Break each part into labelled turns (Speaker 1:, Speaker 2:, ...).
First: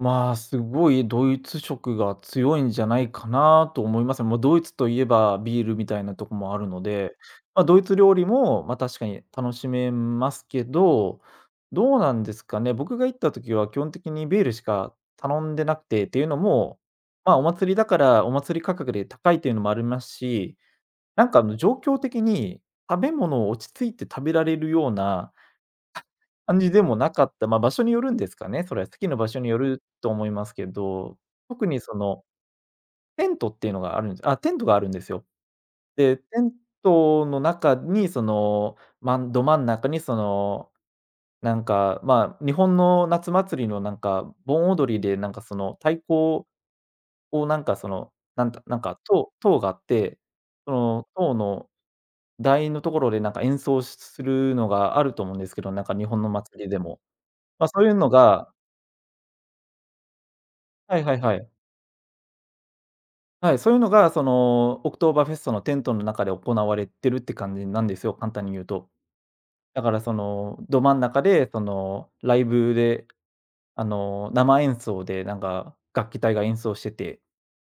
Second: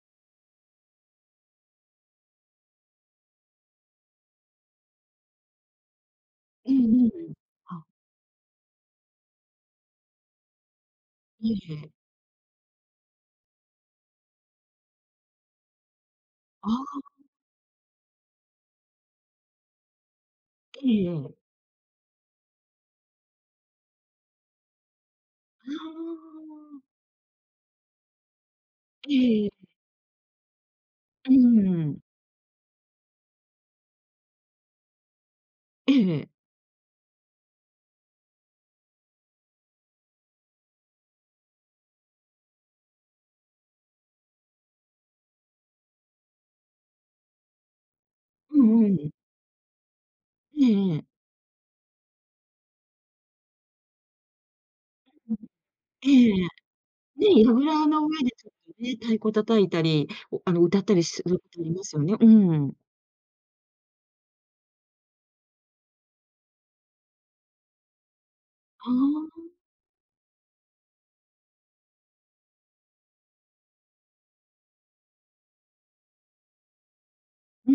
Speaker 1: まあ、すごいドイツ色が強いんじゃないかなと思います。もう、ドイツといえばビールみたいなとこもある
Speaker 2: う
Speaker 1: の
Speaker 2: んう
Speaker 1: で、
Speaker 2: ん。
Speaker 1: まあ、ドイ
Speaker 2: あ。
Speaker 1: ツ料理もまあ、確かに楽しめますけど、
Speaker 2: ええ。
Speaker 1: どうなんですかね、僕が行った時は基本的にビールしか頼んでなくて、っていうの
Speaker 2: あ
Speaker 1: も、
Speaker 2: あ。
Speaker 1: まあ、お祭りだからお祭り価格で高いっていうのもあるますし、
Speaker 2: ええ
Speaker 1: なん
Speaker 2: ええ。
Speaker 1: かあの、状況的に食べ物を落ち着いて食べられるような感じで
Speaker 2: な。
Speaker 1: もなかった、まあ、場所によるんですかね、それ。席
Speaker 2: え
Speaker 1: の
Speaker 2: え
Speaker 1: 場所
Speaker 2: えええ
Speaker 1: によ
Speaker 2: え。
Speaker 1: ると思いますけど、
Speaker 2: うー
Speaker 1: 特にそ
Speaker 2: ん。
Speaker 1: のテントっていうのがあるんじゃあ、テントがあるんですよ。
Speaker 2: え
Speaker 1: で、テ
Speaker 2: え。
Speaker 1: ントの中にその、まんど真ん中にその、なんかまあ、日本の夏祭りのなんか盆踊りでなんかその太鼓ををなんかその、なん
Speaker 2: う
Speaker 1: たなん
Speaker 2: んう
Speaker 1: か、
Speaker 2: ん。
Speaker 1: 塔塔があって、
Speaker 2: え
Speaker 1: そ
Speaker 2: えええ。
Speaker 1: の塔の台のところでなんか演奏しするのがあると思うんで
Speaker 2: [unintelligible]
Speaker 1: すけど、なんか日
Speaker 2: え
Speaker 1: 本の
Speaker 2: えええ。
Speaker 1: 祭りでも。
Speaker 2: ね、いろ
Speaker 1: ま、そう
Speaker 2: あ
Speaker 1: いう
Speaker 2: の
Speaker 1: の
Speaker 2: 上でち
Speaker 1: が
Speaker 2: ょっとね、太鼓叩いたり、おあの、歌った
Speaker 1: はい
Speaker 2: り
Speaker 1: はい
Speaker 2: す
Speaker 1: は
Speaker 2: る
Speaker 1: い。
Speaker 2: とりますよね、うん。
Speaker 1: はい、そういうのがその、オクトーバーフェストのテントの中で行われてるって感じなんですよ、簡単に言うと。
Speaker 2: はあ。
Speaker 1: だからそのど真ん中で、そのライブで、あの、生演奏でなんか楽器隊が演奏してて
Speaker 2: うー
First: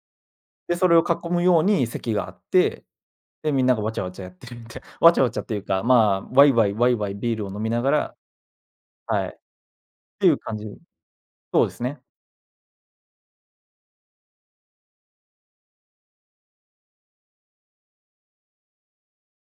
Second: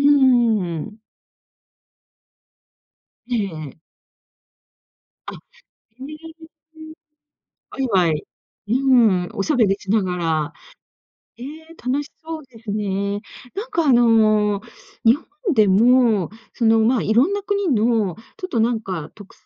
Speaker 1: で、それ
Speaker 2: ん。
Speaker 1: を囲むように席があって、
Speaker 2: ええ
Speaker 1: で、みん
Speaker 2: え
Speaker 1: な
Speaker 2: え。
Speaker 1: がわちゃわちゃやってるみたいわちゃわ
Speaker 2: あ、へ
Speaker 1: ちゃっていうか、
Speaker 2: え。
Speaker 1: まあ、わいわいわいわいビールを飲み
Speaker 2: わ
Speaker 1: な
Speaker 2: い
Speaker 1: が
Speaker 2: わ
Speaker 1: ら
Speaker 2: い、う
Speaker 1: はい。
Speaker 2: ん、
Speaker 1: っ
Speaker 2: おしゃべりしなが
Speaker 1: ていう
Speaker 2: ら。
Speaker 1: 感じ、
Speaker 2: へえ、
Speaker 1: そうです
Speaker 2: 楽
Speaker 1: ね。
Speaker 2: しそうですね。なんかあの、日本でも、その、まあ、色んな国のちょっとなんか特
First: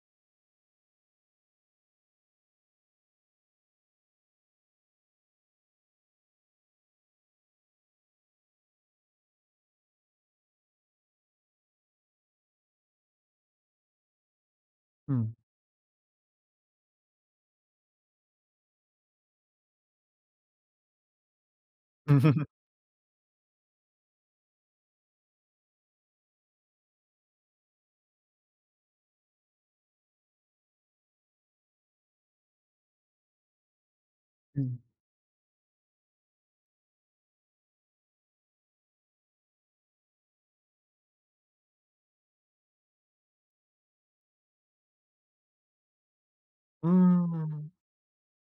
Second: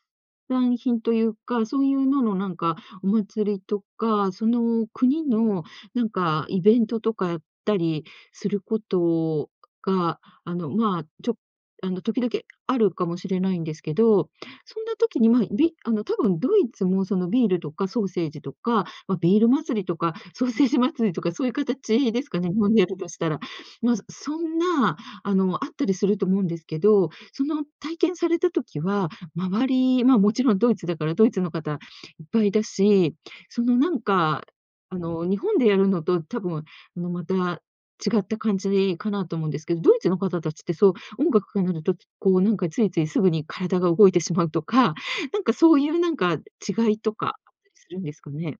Speaker 2: 産品というか、そういうののなんかお祭りとか、その国の何かイベントとかやったりすることが、あの、まあ、ちょあの、時々あるかもしれないんですけど、そんな
Speaker 1: う
Speaker 2: 時に
Speaker 1: ん。
Speaker 2: まあ、びあの、多分ドイツもそのビールとかソーセージとか、まあ、ビール祭りとか、ソーセージ祭りとかそういう形ですか ね、日本でやるとしたら。まず、そんな、あの、あったりすると思うんですけど、その体験された時は、周り、まあ、もちろんドイツだから、ドイツの方いっぱいだし、その、なんか、
Speaker 1: うん。
Speaker 2: あの、日本でやるのと多分あの、また、違った感じかなと思うんですけど、ドイツの方達ってそう、音楽がなると、こうなんかついついすぐに体が動いてしまうとか、なんかそういう、なんか
Speaker 1: うー
Speaker 2: 違いとかあった
Speaker 1: ん。
Speaker 2: りするんですかね？